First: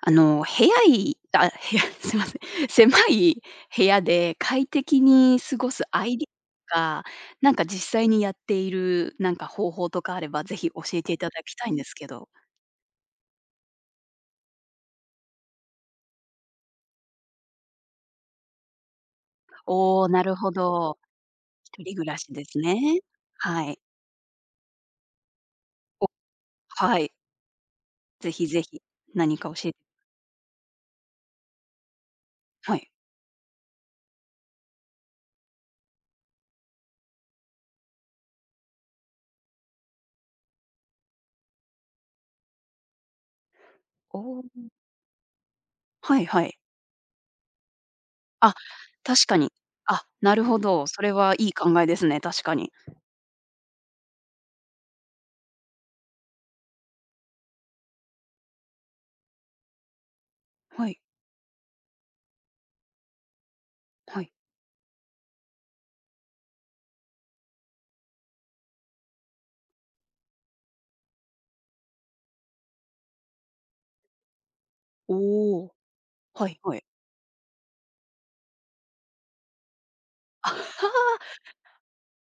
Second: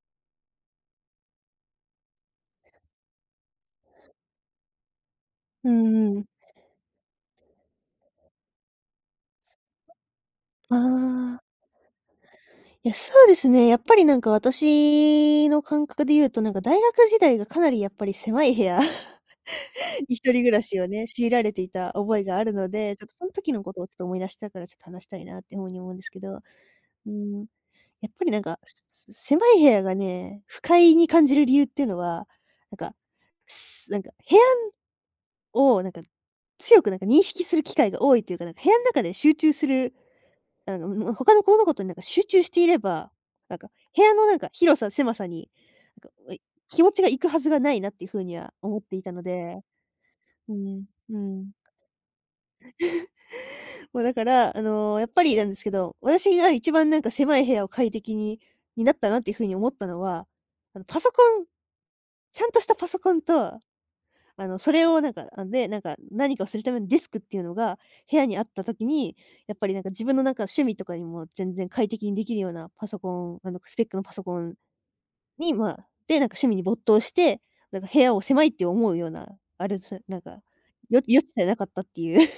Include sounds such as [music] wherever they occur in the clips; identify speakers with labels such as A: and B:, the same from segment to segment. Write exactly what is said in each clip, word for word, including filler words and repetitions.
A: あの、部屋いあ、部屋 [laughs] すいません。狭い部屋で快適に過
B: う
A: ごすア
B: ん
A: イ
B: うん。
A: ディアとか、なんか実際にやっている、なんか方法とかあれば、ぜひ
B: あ
A: 教えていた
B: あ、
A: だきたいんですけど。
B: いや、そうですね。やっぱりなんか私の感覚で言うと、なんか大学時代がかなりやっぱり狭い部屋 [laughs]
A: おお、
B: に一
A: なる
B: 人暮
A: ほ
B: らしを
A: ど。
B: ね、強いられてい
A: 一
B: た
A: 人暮ら
B: 覚え
A: し
B: があ
A: で
B: る
A: す
B: ので、
A: ね。
B: ちょっとその時の
A: は
B: こ
A: い。
B: とをちょっと思い出したからちょっと話したいなっていうふうに思うんですけど、
A: は
B: う
A: い。
B: ん、やっぱ
A: ぜ
B: りなん
A: ひ
B: か、
A: ぜひ、
B: す
A: 何
B: 狭
A: か
B: い部
A: 教えて、
B: 屋がね、不快に感じる理由っていうのは、な
A: は
B: ん
A: い。
B: か、すなんか部屋をなんか、強くなんか認識する機会が多いというか、なんか部屋の中で集中するあの、もう他の物事になんか集中していれば、なんか部屋
A: お
B: のなん
A: お、
B: か広さ、狭さに、なんか、
A: はい
B: うい
A: はい。
B: 気持ちが行くはずがないなっていう風には
A: あ、
B: 思っていたの
A: 確かに。
B: で、
A: あ、なる
B: う
A: ほ
B: ん、
A: ど。それ
B: う
A: はい
B: ん。
A: い考えですね、確かに。
B: もうだから、あの、やっぱりなんですけど、私が一番なんか狭い部屋を快適にになったなっていう風に思ったのは、あの、
A: は
B: パ
A: い、
B: ソコンちゃんとしたパソコンと
A: はい。
B: あの、それをなんか、あ、で、なんか、何かをするためのデスクっていうのが、部屋にあった時に、やっぱりなんか自分のなんか趣味とかにも全然快適にできるようなパソコン、あの、スペックのパソコンに、
A: お
B: ま
A: お、
B: あ、で、なんか趣
A: は
B: 味
A: い
B: に
A: は
B: 没
A: い。
B: 頭して、なんか部屋を狭いって思うような、あれです、なんか、
A: あ、は
B: よ余
A: は、
B: 地さえなかったっていう。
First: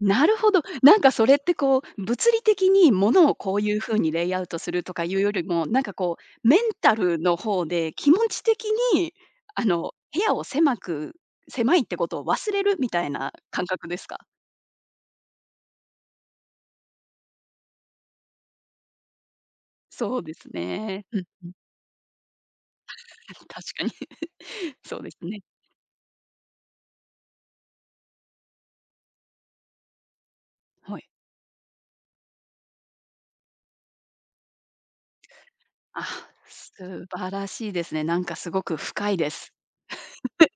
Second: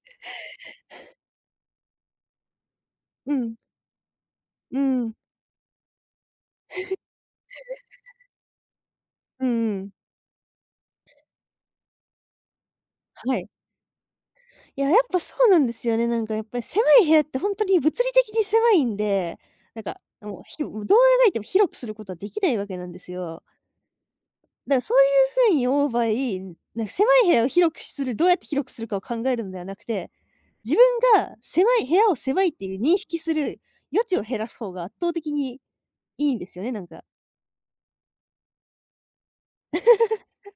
A: なるほど。なんかそれってこう、物理的に
B: [laughs]
A: 物
B: う
A: をこ
B: ん。
A: ういう風にレイアウトす
B: う
A: るとか
B: ん。
A: いうよりも、なんかこう、メンタルの方で気持ち的に、
B: うん
A: あ
B: うん。
A: の、部屋を狭く狭いってことを忘れるみたいな
B: はい。
A: 感覚ですか？
B: いや、やっぱそうなんですよね。なんかやっぱり狭い部屋って本当に物理的に狭いんで、なんか、
A: そうで
B: もう、
A: す
B: ひどう描
A: ね。うん
B: いても
A: うん。
B: 広くすることはできないわけなんですよ。
A: [laughs] 確かに。
B: だか
A: [laughs]
B: らそう
A: そ
B: い
A: うです
B: う
A: ね。
B: 風に思う場合、なんか狭い部屋を広くするどうやって広くするかを考えるのではなくて、自分
A: はい。
B: が狭い部屋を狭いっていう認識する余地を減らす方が圧倒的に
A: あ、
B: いいんですよね、
A: 素
B: なんか。
A: 晴らしいですね。なんかすごく深いです。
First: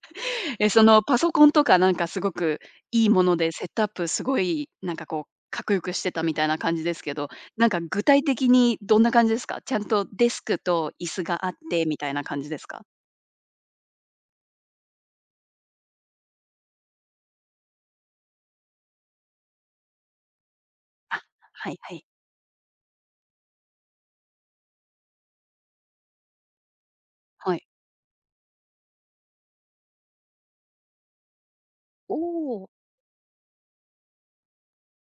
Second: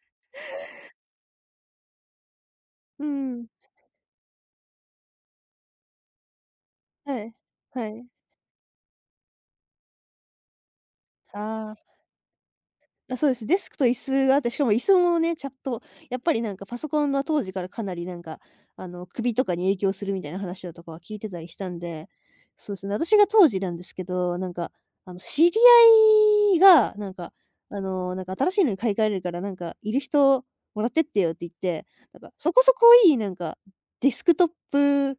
A: [laughs] え、そのパソコンとかなんかすごく
B: う
A: いいも
B: んう
A: の
B: ん。
A: で、セットアップすごいなんかこう、かっこよくしてたみたいな感じですけ
B: は
A: ど、
B: い。
A: なんか
B: は
A: 具
B: い。
A: 体的にどんな感じですか？ちゃんとデスクと椅子があっ
B: ああ。
A: てみたいな感じですか？
B: あ、そうです。デスクと椅子があって、しかも椅子もね、ちゃんと、やっぱりなんかパソコンは当時からかなりなんか、あの、首とかに影響するみたいな話だとかは聞い
A: あ、
B: てたりした
A: は
B: ん
A: いはい。
B: で、そうですね、私が当時なんですけど、なんか、あの、知り合いが、なんか、
A: はい。
B: あの、なんか新しいのに買い替えれるから、なんか、いる人もらってってよって言って、
A: お
B: なんか、そこ
A: お。
B: そこいい、なんか、デスクトップ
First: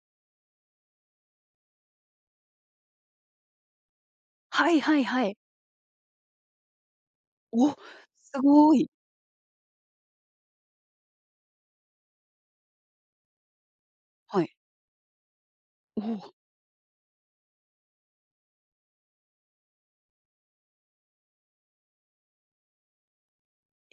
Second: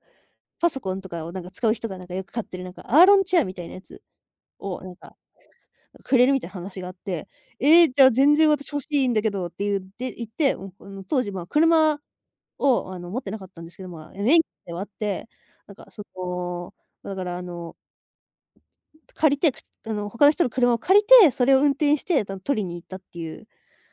B: パソコンとかをなんか使う人がなんかよく買ってる、なんか、アーロンチェアみたいなやつ
A: はい
B: を、なん
A: はい
B: か
A: はい。
B: くれるみたいな話があって、
A: お、
B: ええ、じゃあ全
A: す
B: 然私
A: ご
B: 欲し
A: い。
B: いんだけどって言って言って、もうあの当時、ま、あ車をあの持ってなかったんですけど、まあ、免
A: は
B: 許
A: い。
B: ではあって、なんか
A: お
B: そ
A: お。
B: の、だからあの、借りて、くあの他の人の車を借りて、それを運転して、取りに行ったっていう、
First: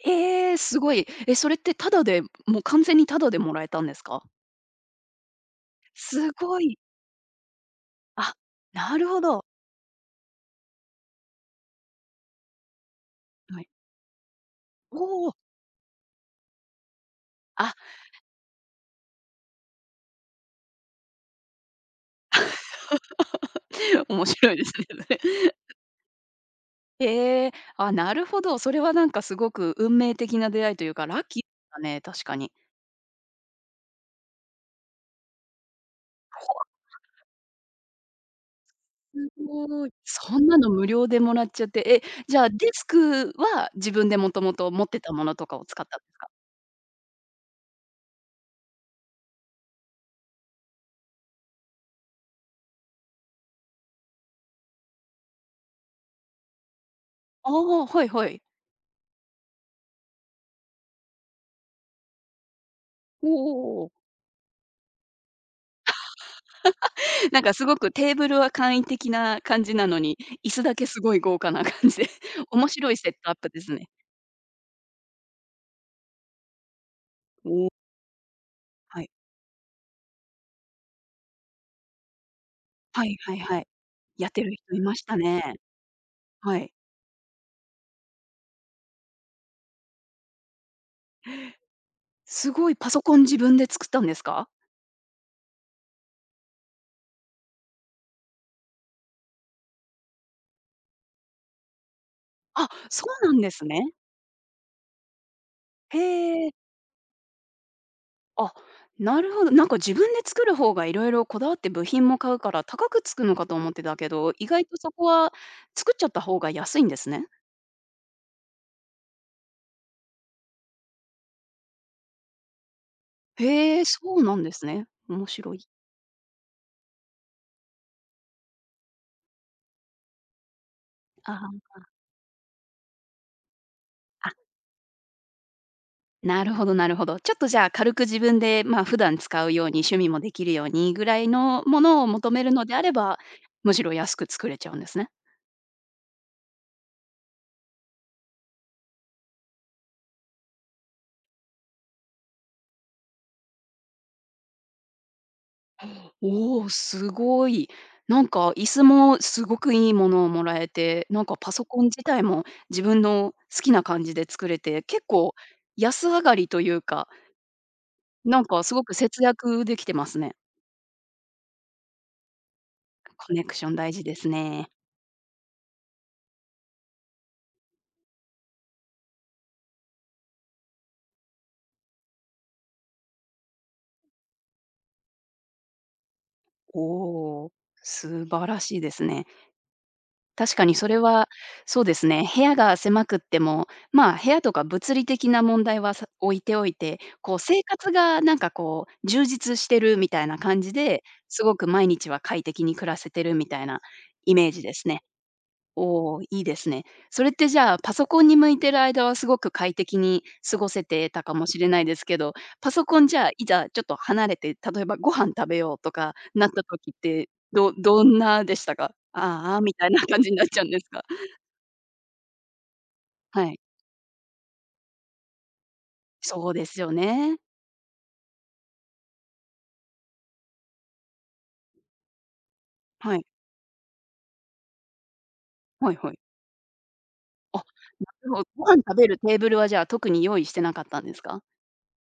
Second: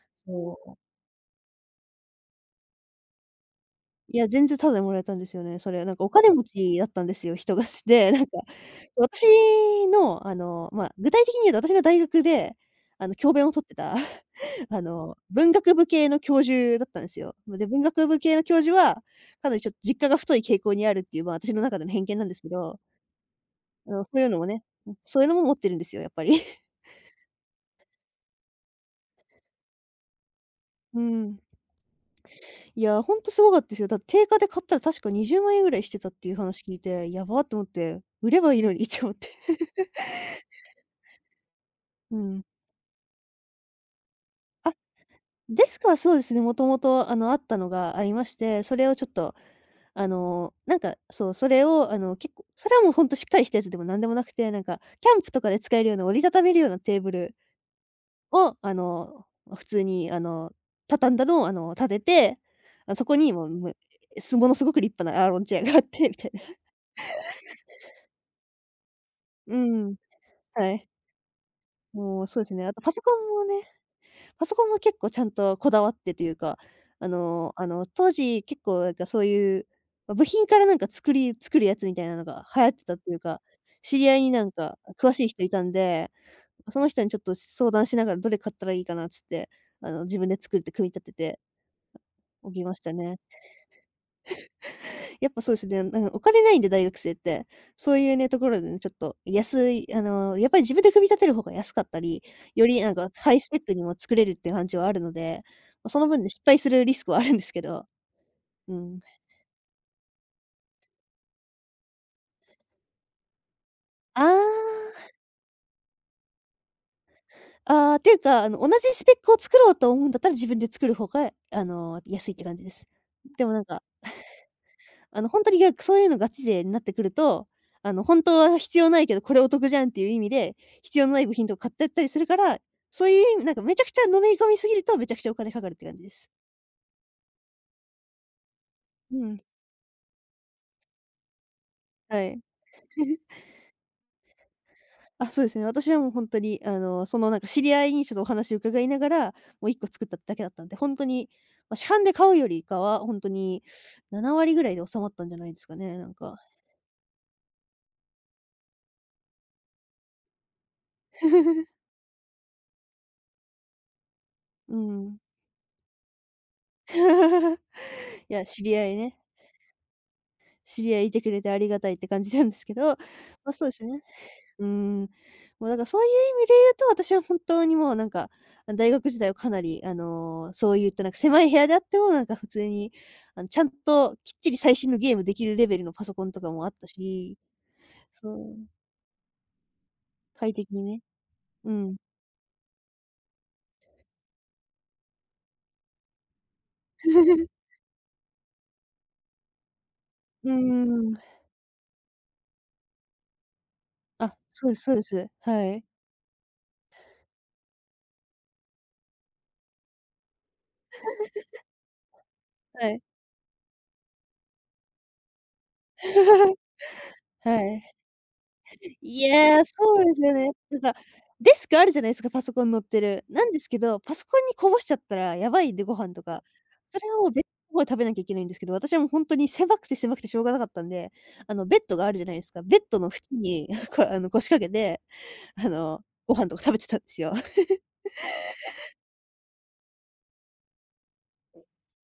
A: ええ、
B: そう
A: すごい。え、それってタダで、もう完全にタダでもらえたんです
B: い
A: か？
B: や、全然タダでもらえたんですよね、それ。なんかお金
A: す
B: 持
A: ご
B: ち
A: い。
B: だったんですよ、人がして。なんか、
A: あ、なるほ
B: 私
A: ど。
B: の、あの、まあ、具体的に言うと私の大学で、あの、教鞭をと
A: は
B: っ
A: い。
B: てた、[laughs] あの、
A: おお。
B: 文学部系の教授だったんですよ。で、
A: あ、
B: 文学部系の教授は、かなりちょっと実家が太い傾向にあるっていう、まあ、私の中での偏見なんですけど、あの、
A: [laughs]
B: そうい
A: 面
B: うのも
A: 白い
B: ね、
A: ですね、
B: そういうのも持ってるんですよ、やっぱり。[laughs]
A: へえ、あ、なるほど。それはなんかすごく運命的な出会いという
B: う
A: か、ラッ
B: ん。
A: キーだね、確かに。
B: いや、ほんとすごかったですよ。だって定価で買ったら確かにじゅうまん円ぐらいしてたっていう話
A: ほ、
B: 聞いて、やばーって思って、売ればいいのにって思って。
A: すごい。そんなの無料でもらっちゃって、え、
B: [laughs] う
A: じ
B: ん。
A: ゃあデスクは自分でもともと
B: あ、
A: 持ってたものとか
B: デ
A: を
B: ス
A: 使っ
B: ク
A: た
B: は
A: んで
B: そう
A: す
B: で
A: か？
B: すね、もともと、あの、あったのがありまして、それをちょっと、あの、なんか、そう、それを、あの、結構、それはもうほんとしっかりしたやつでもなんでもなくて、なんか、キャンプとかで使えるような折りたためるようなテーブル
A: ああ、はいはい。
B: を、あの、普通に、あの、畳んだのを、あの、立てて、あ、そこ
A: お
B: に
A: お
B: もう、む
A: おお。
B: すものすごく立派なアーロンチェアがあってみたいな。
A: なんかすごくテーブルは簡易的な
B: う
A: 感じな
B: ん、
A: のに、椅子
B: は
A: だけ
B: い。
A: すごい豪華な感じで、
B: もうそうで
A: [laughs]
B: すね、
A: 面
B: あとパ
A: 白い
B: ソ
A: セ
B: コ
A: ッ
B: ン
A: トアッ
B: も
A: プ
B: ね
A: ですね。
B: パソコンも結構ちゃんとこだわってというか、あのあ
A: おお、
B: の、当時結構なん
A: は
B: か
A: い。
B: そういう、ま、部品からなんか作り作るやつみたいなのが流行ってたっ
A: は
B: てい
A: い
B: う
A: はい
B: か、
A: はい。
B: 知り合い
A: や
B: に
A: って
B: なん
A: る人
B: か
A: いまし
B: 詳
A: た
B: しい人い
A: ね。
B: たんで、
A: はい。
B: その人にちょっと相談しながらどれ買ったらいいかなっつって、あの、自分で作って組み立てて
A: す
B: おき
A: ご
B: ま
A: い
B: し
A: パ
B: た
A: ソコ
B: ね。
A: ン自分で作ったんですか？
B: やっぱそうですね、なんかお金ないんで、大学生って。そういうね、ところでね、ちょっと安い、あの、やっぱり自分で組み立てる方が安かったり、よ
A: あ、
B: りなん
A: そ
B: か
A: う
B: ハ
A: な
B: イ
A: ん
B: ス
A: で
B: ペッ
A: す
B: ク
A: ね。
B: にも作れるっていう感じはあるので、ま、その分ね、失
A: へ
B: 敗
A: え。
B: するリスクはあるんですけど、
A: あ、
B: うん。
A: なるほど。なんか自分で作る方がいろいろこだわって部品も買うから高くつくのかと思ってたけ
B: あ
A: ど、意外とそこ
B: あ、
A: は作っちゃった方が安いんですね。
B: ああ、ていうか、あの、同じスペックを作ろうと思うんだったら、自分で作る方が、あの、安いって感じです。でもなん
A: へ
B: か
A: え、そうなんですね。
B: あ
A: 面
B: の、本当
A: 白
B: に
A: い。
B: がそういうのガチ勢になってくると、あの、本当は必要ないけど、これお得じゃんっていう意味で、必要のない
A: あ
B: 部品とか買っ
A: あ、
B: てやったりするから、そういう意味なんかめちゃくちゃのめ
A: あ、
B: り込みすぎると、めちゃくちゃお金かかるって感じです。
A: なるほどなるほど。ちょっとじゃあ軽く自分で、まあ、普段
B: うん、
A: 使うように趣味もできるようにぐらいのものを
B: は
A: 求
B: い。
A: めるのであれば、
B: [laughs]
A: むしろ安く作れちゃうんですね。
B: あ、そうですね。私はもう本当に、あの、その、なんか知り合いにちょっとお話を伺いながら、もういっこ作っただけだったんで、本当に、まあ、市販で買うよりかは、本当になな割ぐらいで収まったんじゃないですかね、なんか。
A: おお、すごい。なんか椅子もすごくいいものをもらえて、なんかパソ
B: [laughs]
A: コン自体も自分の好きな感じで作れ
B: う
A: て、結
B: ん。
A: 構安上がりというか、
B: [laughs] い
A: な
B: や、
A: ん
B: 知
A: かす
B: り
A: ご
B: 合
A: く
B: いね。
A: 節約できてますね。
B: 知り合いいてくれてありがたいって感じなんですけど、
A: コネ
B: [laughs] まあ、
A: ク
B: そ
A: シ
B: う
A: ョ
B: で
A: ン
B: す
A: 大
B: ね。
A: 事です
B: うー
A: ね。
B: ん。もうだからそういう意味で言うと、私は本当にもうなんか、大学時代はかなり、あの、そういったなんか狭い部屋であっても、なんか普通に、あの、ちゃんときっちり最新のゲームできるレベルのパソコンとかもあったし、
A: おお、素
B: そ
A: 晴
B: う、
A: らしいですね。
B: 快
A: 確か
B: 適
A: に
B: に
A: それ
B: ね。
A: は、
B: う
A: そうで
B: ん。
A: すね、部屋が狭くっても、まあ、部屋とか物理的な問題はさ置いておいて、こう生
B: [laughs]
A: 活がなんかこう充実してるみたいな
B: うー
A: 感じで、
B: ん。
A: すごく毎日は快適に暮らせてるみたいな
B: あ、
A: イメージ
B: そうで
A: で
B: す
A: す
B: そうで
A: ね。
B: す。はい。
A: おお、いいですね。それってじゃあ、パソコンに向いてる間はすごく快適に過ごせてたかもしれないですけど、パソ
B: はい。
A: コンじゃあ、いざちょっと離れて、例えばご飯食べようとかなっ
B: [laughs]
A: た時って、
B: は
A: ど
B: い。[laughs]
A: どんなでしたか？
B: い
A: ああ、ああ、
B: や、そ
A: みたいな
B: うです
A: 感じ
B: よ
A: になっ
B: ね。
A: ちゃうん
B: な
A: で
B: ん
A: す
B: か、
A: か？
B: デスクあるじゃないですか、パソコン乗ってる。な
A: は
B: んで
A: い。
B: すけど、パソコンにこぼしちゃったらやばいんで、ご飯とか。
A: そうですよ
B: それはもう、
A: ね。
B: の方で食べなきゃいけないんですけど、私はもうほんとに狭くて狭くてしょうがなかったんで、あの、ベッドがあるじゃないですか。ベッドの
A: はい。
B: 縁に、こう、あの、腰掛けて、あ
A: はい
B: の、
A: はい。
B: ご飯とか食べてたんですよ。
A: あ、なるほど、ご飯食べるテーブルはじゃあ、特に用意してなかったんですか？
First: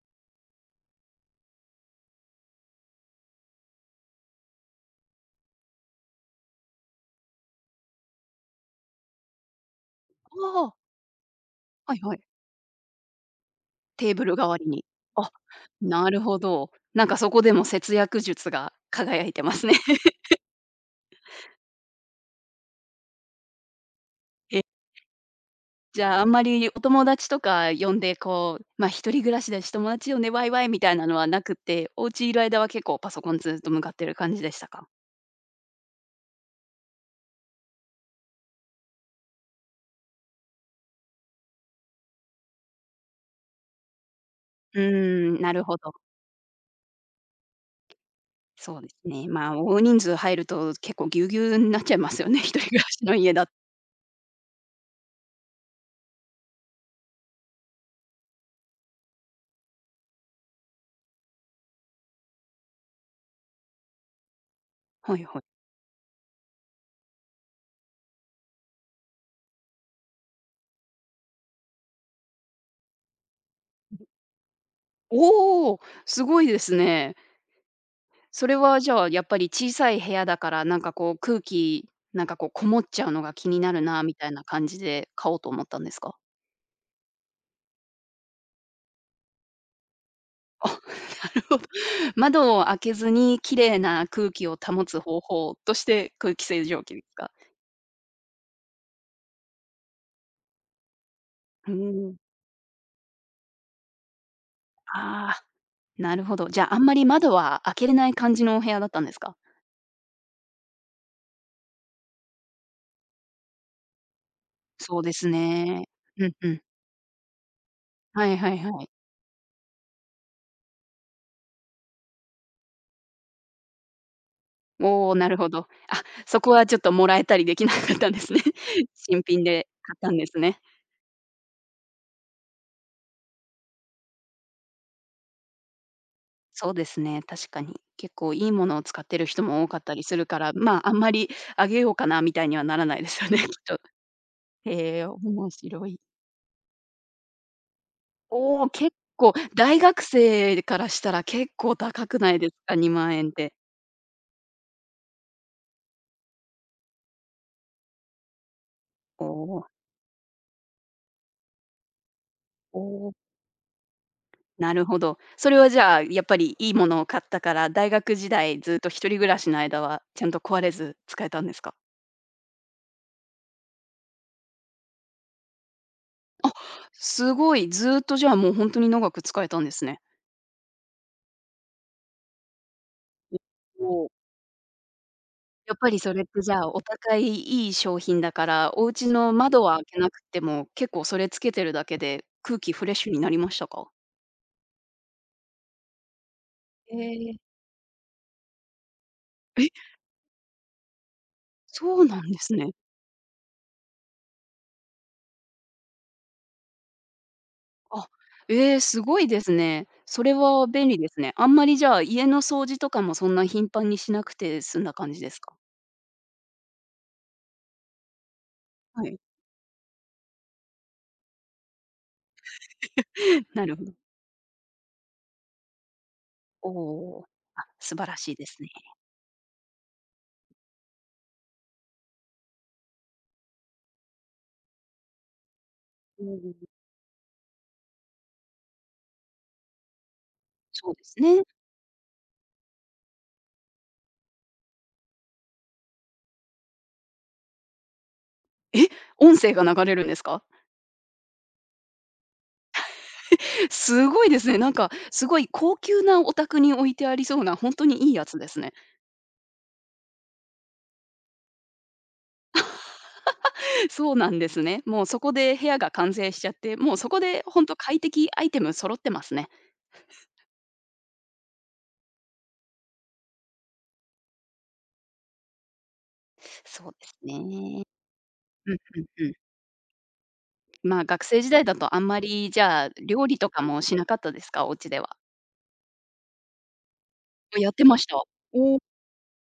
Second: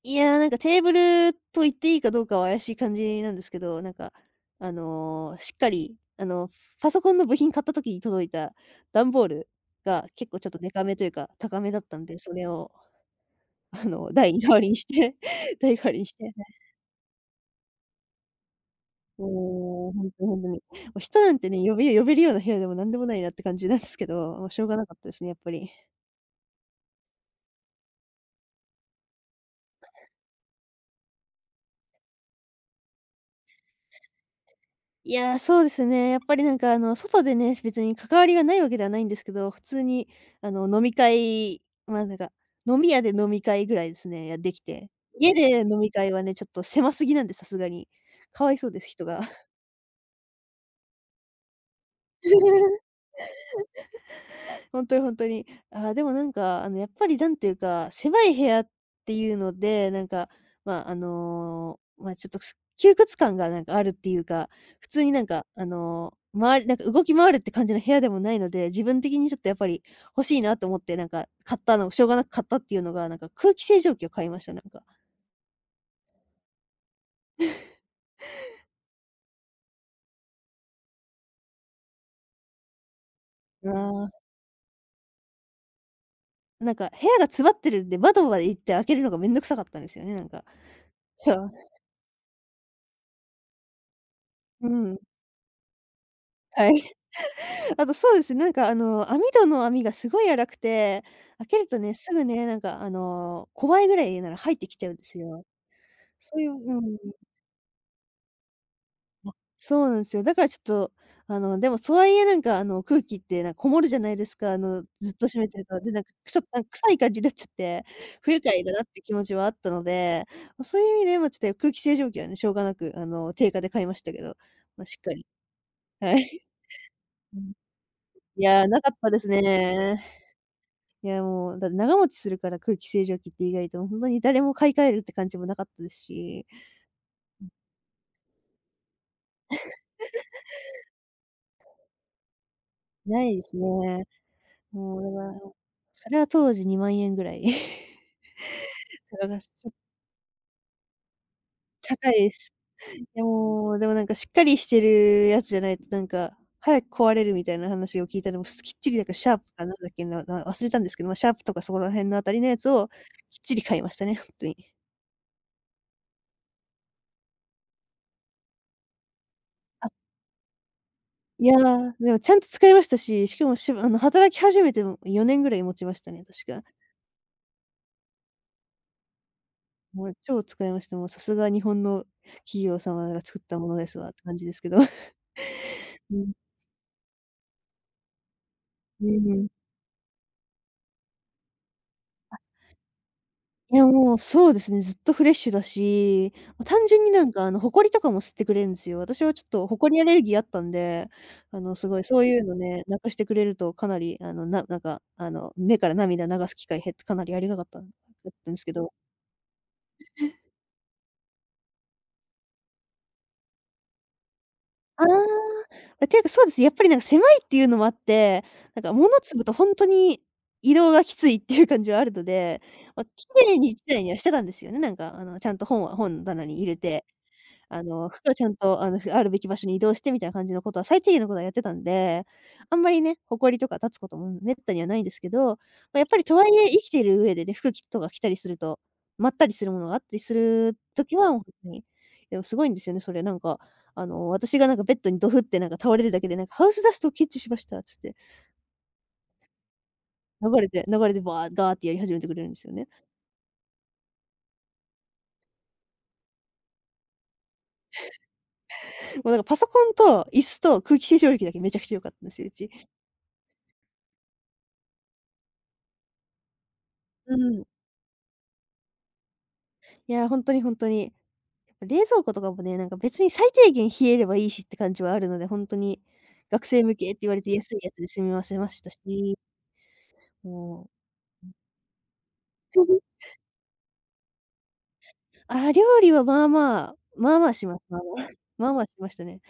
B: いや、なんかテーブルと言っていいかどうかは怪しい感じなんですけど、なんか、あの、しっかり、あの、パソコンの部品買った時に届いた段ボールが結構ちょっと
A: あ
B: デ
A: あ、
B: カめというか、高めだっ
A: は
B: た
A: い
B: ん
A: は
B: で、
A: い。
B: それを、[laughs] あの、
A: テーブル
B: 台
A: 代
B: 代
A: わ
B: わ
A: り
B: りに
A: に。
B: して、
A: あ、
B: [laughs] 台代わりに
A: な
B: し
A: る
B: て、
A: ほど。なんかそこでも節約術が輝いてますね。
B: もう、本当に本当に。もう人なんてね、呼べ呼べるような部屋でもなんでもないなって感じなんですけど、もうしょ
A: え、
B: うがなかったですね、やっぱり。
A: じゃあ、あんまりお友達とか呼んで、こう、まあ、一人暮らしだし、友達呼んでワイワイみたいなのはなくって、お家いる間は結構パソコンずっと向かってる感じでしたか？
B: いやー、そうですね。やっぱりなんかあの、外でね、別に関わりがないわけではないんですけど、普通にあの、飲み会、ま、なんか、飲み屋で飲み会ぐらいですね、やでき
A: う
B: て。家
A: ーん、な
B: で
A: るほ
B: 飲み
A: ど。
B: 会はね、ちょっと狭すぎなんで、さすがに。かわいそう
A: そ
B: で
A: う
B: す、
A: です
B: 人が。
A: ね。ま
B: [laughs]
A: あ、大人数入ると結構ぎゅうぎゅうになっちゃいますよね、[laughs] 一人暮らしの家だと、
B: 本当に本当に。あーでもなんか、あの、やっぱりなんていうか、狭い部屋っていうので、なんか、まあ、あの、まあ、ちょっと、す窮屈感がなんかあるっていうか、普通に
A: は
B: な
A: い
B: ん
A: はい。
B: か、あの、回りなんか動き回るって感じの部屋でもないので、自分的にちょっとやっぱり欲しいなと思って、なんか買ったのしょうがなく買ったっていうのが、なんか空気清浄機を買いました、なんか。
A: おお、すごいですね。それはじゃあ、やっぱり小さい部屋だから、なんかこう空気、なんかこうこもっちゃうのが気に
B: あ
A: なるな
B: ー
A: みたいな感じで買おうと思ったんですか？
B: なんか部屋が詰まってるんで、窓まで行って開けるのがめんどくさかったんですよね、なんか。
A: あ、[laughs] な
B: そ
A: る
B: う。
A: ほど。窓を開けずに綺麗な空気を
B: う
A: 保
B: ん。
A: つ方法として空気清
B: は
A: 浄
B: い。
A: 機ですか？
B: あとそうですね、なんかあの、網戸の網がすごい荒くて、開ける
A: うー
B: とね、す
A: ん。
B: ぐね、なんかあの、ごばいぐらいなら入ってきちゃうんです
A: あ
B: よ。
A: あ、なるほ
B: そうい
A: ど。
B: う
A: じゃあ、あ
B: う
A: んま
B: ん。
A: り窓は開けれない感じのお部屋だったんですか？
B: そうなんですよ。だからちょっと、あの、でもそうはいえなんかあの、空気ってなんかこもるじゃないですか、あの、
A: そう
B: ず
A: で
B: っと
A: す
B: 閉めてると。
A: ね。
B: で、なんか、
A: うん
B: ちょっと
A: う
B: な
A: ん。
B: んか臭い感じになっちゃって、
A: は
B: 不
A: い
B: 愉
A: はい
B: 快だな
A: は
B: っ
A: い。
B: て気持ちはあったので、ま、そういう意味で、ま、ちょっと空気清浄機はね、しょうがなくあの、定価で買いましたけど、ま、しっ
A: お
B: か
A: お、
B: り
A: なるほど。
B: は
A: そ
B: い。
A: こはちょっともらえた
B: う
A: り
B: ん。
A: できなかったんですね。
B: い
A: [laughs]
B: や、なかったで
A: 新
B: す
A: 品で買っ
B: ね。
A: たんですね。
B: いや、もう、だって長持ちするから空気清浄機って意外と本当に誰も買い替えるって感じもなかったですし、
A: そうですね、確かに。結構いいものを使ってる人も多かったりするから、まあ、あんまりあげようかなみたいにはならないで
B: な
A: すよ
B: い
A: ね、[laughs]
B: で
A: きっ
B: す
A: と。
B: ね。もう
A: えー、
B: だか
A: 面
B: ら、
A: 白い。
B: それは当時 にまんえんぐらい。
A: おお、結
B: [laughs] 高
A: 構、
B: が、ちょ
A: 大学生からしたら結構高
B: 高い
A: く
B: で
A: ないで
B: す。
A: すか？にまん
B: で
A: 円って。
B: も、でもなんかしっかりしてるやつじゃないとなんか、早く壊れるみたいな話を聞いたのも、すきっちりなんか
A: お
B: シャープかな
A: お、
B: んだっけな、な忘れたんですけど、ま、シャープとかそこら辺のあたりのやつ
A: お
B: をきっ
A: お、
B: ちり買いましたね、ほんとに。
A: なるほど。それはじゃあ、やっぱりいいものを買ったから、大学時代ずっと一人暮らしの間
B: あ、
A: はちゃんと壊れず使えた
B: い
A: んで
B: や、
A: すか？
B: でもちゃんと使いましたし、しかもしあの、働き始めてもよねんぐらい持ちましたね、確か。
A: すごい、ずっとじゃあもうほんとに長く使えたんですね。
B: もう超使いました。もうさすが日本の企業様が作ったものです
A: お
B: わ
A: お、
B: って感じですけど。[laughs]
A: やっぱりそ
B: う
A: れっ
B: ん、
A: てじゃあお高いいい商品だから、お
B: う
A: 家の
B: ん。
A: 窓は開けなくても、結構それつけてるだけで
B: あ、
A: 空気フレッシュになりました
B: いや
A: か？
B: もうそうですね、ずっとフレッシュだし、ま、単純になん
A: え
B: かあ
A: え、
B: の、埃とかも吸ってくれるんですよ。私はちょっと
A: え、
B: 埃アレルギーあったんで、あの、す
A: そ
B: ごい
A: う
B: そ
A: な
B: う
A: ん
B: い
A: で
B: う
A: す
B: の
A: ね。
B: ね、なくしてくれるとかなりあの、ななんかあの、目から涙流す機会減ってかなりありがかっただ
A: あ、
B: ったんですけ
A: ええ、
B: ど
A: すごいですね。それは便利ですね。あんまりじゃあ、家の掃除とかもそんな頻繁にしなくて済んだ
B: あ
A: 感じですか？
B: あ、ていうか、そうですね、やっぱりなんか狭いっていうのもあって、なんか
A: は
B: 物
A: い。
B: 積むとほんとに移動がきついっていう感じはあるので、ま、綺
A: [laughs]
B: 麗
A: な
B: に1
A: るほど。
B: 台にはしてたんですよね、なんかあの、ちゃんと本は本の棚に入れて。
A: おお、あ、
B: あ
A: 素晴
B: の、
A: ら
B: 服
A: し
B: は
A: い
B: ち
A: で
B: ゃん
A: すね。
B: と、あの、ふあるべき場所に移動してみたいな感じのことは、最低限のことはやってたんで、あんまりね、埃とか立つことも滅多にはないんですけど、ま、やっぱ
A: う
B: りとは
A: ん、
B: いえ生きている上でね、服きとか着たりすると、まったりするものがあったりする
A: そうです
B: 時は、ほん
A: ね。
B: とに、でもすごいんですよね、それなんか、あの、私がなんかベッドにドフってなんか倒れるだけで、なんか「ハウスダストを検知しました」つって、
A: え、音声が流れるんですか？
B: 流れて流れてバーガーってやり始めてくれるんですよね。
A: [laughs] すごいですね。なんかすごい高級なお宅に置いてありそうな、本当にいいやつですね。
B: もうなんかパソコンと椅子と空気清浄機だけめちゃくちゃ良かったんですよ、うち。
A: [laughs] そうなんですね。もうそこで部屋が完成しちゃって、もうそこ
B: う
A: で
B: ん。
A: 本当快適アイテム揃ってますね。
B: いや、ほんとにほんとに。冷蔵庫とかもね、なんか別に最低限冷えればいいしって感じはあるので、ほんとに学生
A: そう
B: 向
A: で
B: けって
A: す
B: 言われて安い
A: ね。
B: やつで済みませま
A: うん
B: した
A: うんうん。
B: し、もう
A: まあ、学生時代だとあんまり、じ
B: あ
A: ゃあ、
B: [laughs]
A: 料理とかもしなかったですか？お家では。
B: あ、料理はまあまあ、まあまあ
A: あ、
B: し
A: やっ
B: ます。
A: て
B: ま
A: ま
B: あ
A: した。
B: まあ。[laughs] まあ
A: おお。
B: まあしましたね。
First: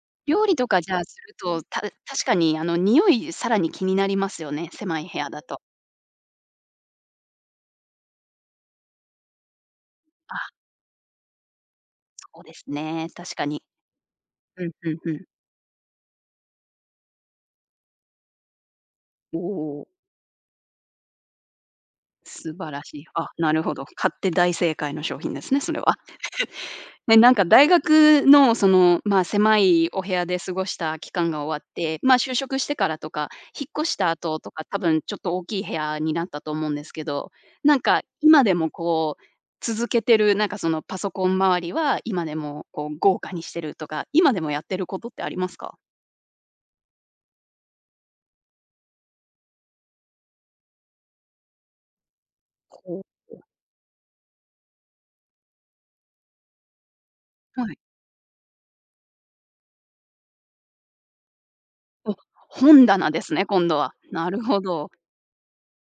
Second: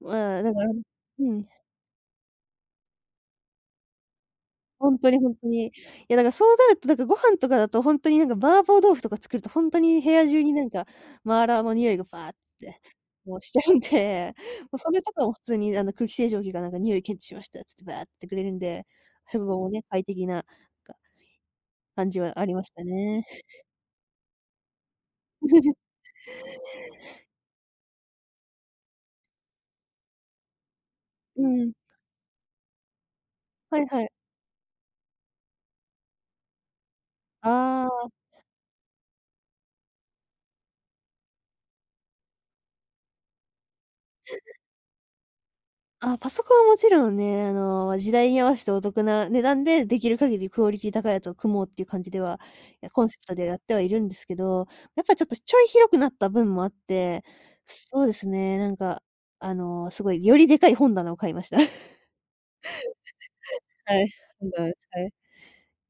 B: まあ、
A: 料
B: だ
A: 理
B: か
A: と
B: ら
A: かじゃあ、す
B: う
A: る
B: ん、
A: と、た確かにあの、匂いさらに気になりますよね、
B: ほん
A: 狭
B: と
A: い
B: に
A: 部
B: ほ
A: 屋
B: ん
A: だ
B: と
A: と。
B: に。いやだからそうなると、なんからご飯とかだとほんとになんか麻婆豆腐とか作ると、ほんとに部屋中に
A: あ、
B: なんかマーラーの匂いがパーって
A: そうですね、確
B: もう
A: か
B: しちゃ
A: に。
B: うんで、
A: うん、
B: もう
A: う
B: そ
A: ん
B: れと
A: うん。
B: かも普通にあの空気清浄機がなんか「匂い検知しました」つってバーってくれるんで、
A: お
B: 食後もね、
A: お、
B: 快適な、なんか感じはあり
A: 素
B: まし
A: 晴ら
B: た
A: しい。
B: ね。
A: あ、なるほど。買って大正解の商品ですね、それ
B: [laughs]
A: は。ね、なんか大学のその、まあ、狭いお部屋で過ごした期間が
B: う
A: 終わ
B: ん。
A: って、まあ、就職してからとか、引っ
B: はい
A: 越し
B: はい。
A: た後とか、多分ちょっと大きい部屋になったと思うんですけど、なん
B: あ
A: か今でもこう、続けてる、なんかそのパソコン周りは今でもこう豪華にしてるとか、今でもやってることってありますか？
B: あ、あ、パソコンはもちろんね、あの、時代に合わせてお得な値段で、できる限りクオリティ高いやつを組もうっていう感じでは、いや、
A: ほ
B: コンセプト
A: う。
B: でやってはいるんですけど、やっぱちょっとちょい広くなった分もあって、
A: はい。
B: そうですね、なんか、あの、すごいよりでかい本棚を買いました。[laughs]
A: お、本棚ですね、今度は。
B: はい、
A: なる
B: 本
A: ほ
B: 棚です。
A: ど。
B: はい。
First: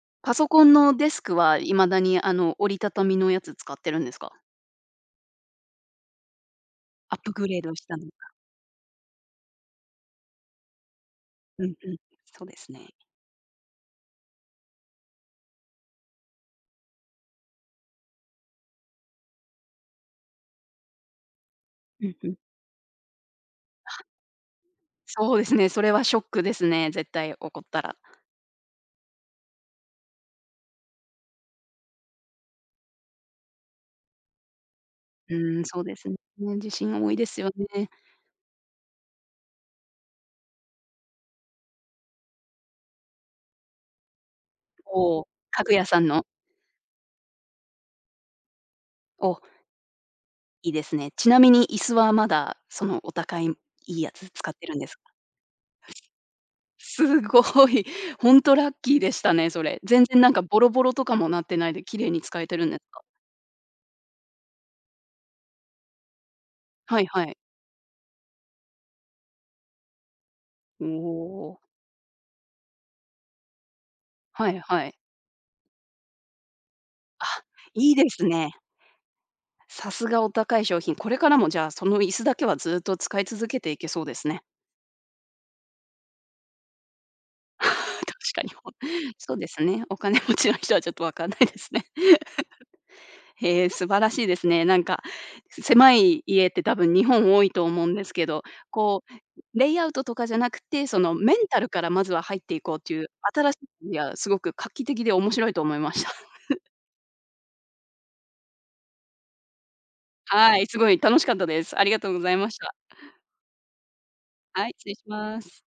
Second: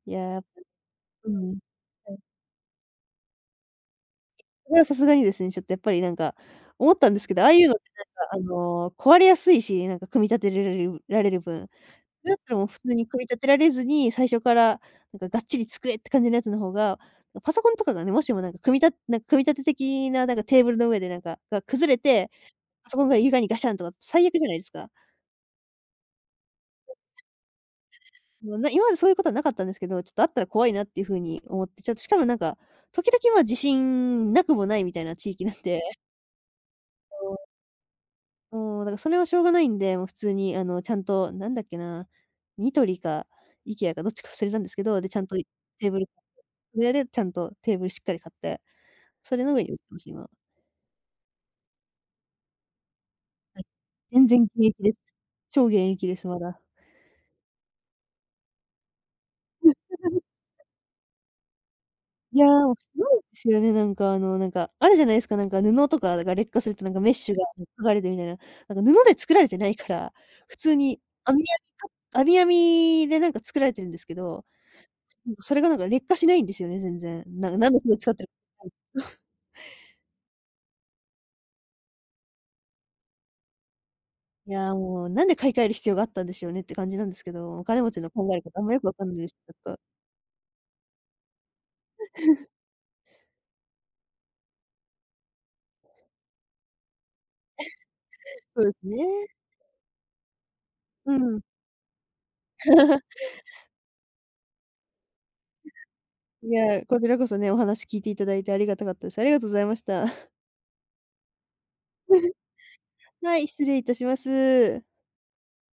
B: い
A: パ
B: やー
A: ソコンのデス
B: う
A: ク
B: ん。
A: は未だ
B: はい。
A: にあの折りたたみのやつ使ってるんですか？
B: [laughs] それはさすがにですね、ちょっとやっぱりなんか、思ったん
A: アッ
B: です
A: プ
B: けど、あ
A: グ
B: あ
A: レ
B: い
A: ー
B: うの
A: ド
B: って
A: したの。
B: なんか、あの、壊れやすいし、なんか組み立てられるられる
A: う
B: 分、
A: んうん。
B: だっ
A: そう
B: た
A: で
B: らもう
A: す
B: 普
A: ね。
B: 通に組み立てられずに、最初からなんかがっちり机って感じのやつの方が、パソコンとかがね、もしもなんか組みたなんか組み立て的ななんかテーブルの上でなんかが崩れ
A: うんう
B: て、
A: ん。
B: パソコンが床にガシャンとか最悪じゃないですか。
A: そうですね、それはショックですね、絶対起こったら。
B: もうな今までそういうことはなかったんですけど、ちょっとあったら怖いなっていう風に思って、ちょっとしかもなんか、時々まあ地震なくもないみたいな地
A: う
B: 域な
A: ー
B: ん
A: ん、
B: で
A: そうで
B: [laughs]
A: すね。地震多いですよね。
B: もう、だからそれはしょうがないんで、もう普通にあの、ちゃんとなんだっけな、ニトリか IKEA かどっちか忘れたんですけど、で、ち
A: お
B: ゃん
A: お、
B: と
A: 家具屋
B: テーブ
A: さ
B: ル
A: んの、
B: それでちゃんとテーブルしっかり買って、
A: お、
B: それの上に置いてます、今。
A: いいですね。ちなみに椅子はまだそのお高い、いいや
B: 全
A: つ
B: 然現
A: 使ってるん
B: 役
A: で
B: です。
A: すか？[laughs]
B: 超現役です、まだ。
A: すごい、ほんとラッキーでしたね、それ。全然なんか
B: [laughs]
A: ボロボロとかもなってないで綺麗に
B: い
A: 使
B: や、
A: えてるん
B: もう
A: です
B: す
A: か？
B: ごいですよね、なんかあの、なんか、あるじゃないですか、なんか布とかが劣化するとなんか
A: はい
B: メッ
A: は
B: シュ
A: い。
B: が剥がれてみたいな。なんか布で作られてないから、普通
A: お
B: に網網
A: お、
B: か網網でなんか作られてるんですけど、
A: はいはい。
B: なんかそれがなんか劣化しないんですよね、全然。
A: あ、
B: な [laughs] なんでそ
A: いい
B: れ
A: で
B: 使って
A: す
B: る [laughs]
A: ね。さすがお高い商品。これからもじゃあ、その椅子だけはずっと使い続けていけそうですね。
B: いや、もうなんで買い替える必要があったんでしょうねって感じなんですけど、
A: [laughs]
B: お
A: 確
B: 金持ちの考える
A: か
B: こ
A: に。
B: とあ
A: [laughs]
B: ん
A: ほ
B: まよくわかんな
A: ん
B: いです、
A: そ
B: ち
A: うです
B: ょっと。
A: ね。お金持ちの人はちょっとわかんないですね。[laughs] へえ、素晴らしいですね。なんか、狭い家って多分日本多いと思うんですけど、
B: そうですね。
A: こう、レイアウトとかじゃなくて、そ
B: う
A: のメン
B: ん。
A: タルからまずは入っていこうっていう、新しい、いや、すごく画期的で面白いと思いました。[laughs]
B: いや、こちらこそね、お話聞いていただいてありがたかったです。ありがとうございました。
A: はい、すごい楽しかったです。ありがとうござ
B: [laughs]
A: いました。
B: はい、失礼いたしま
A: はい、
B: す。
A: 失礼します。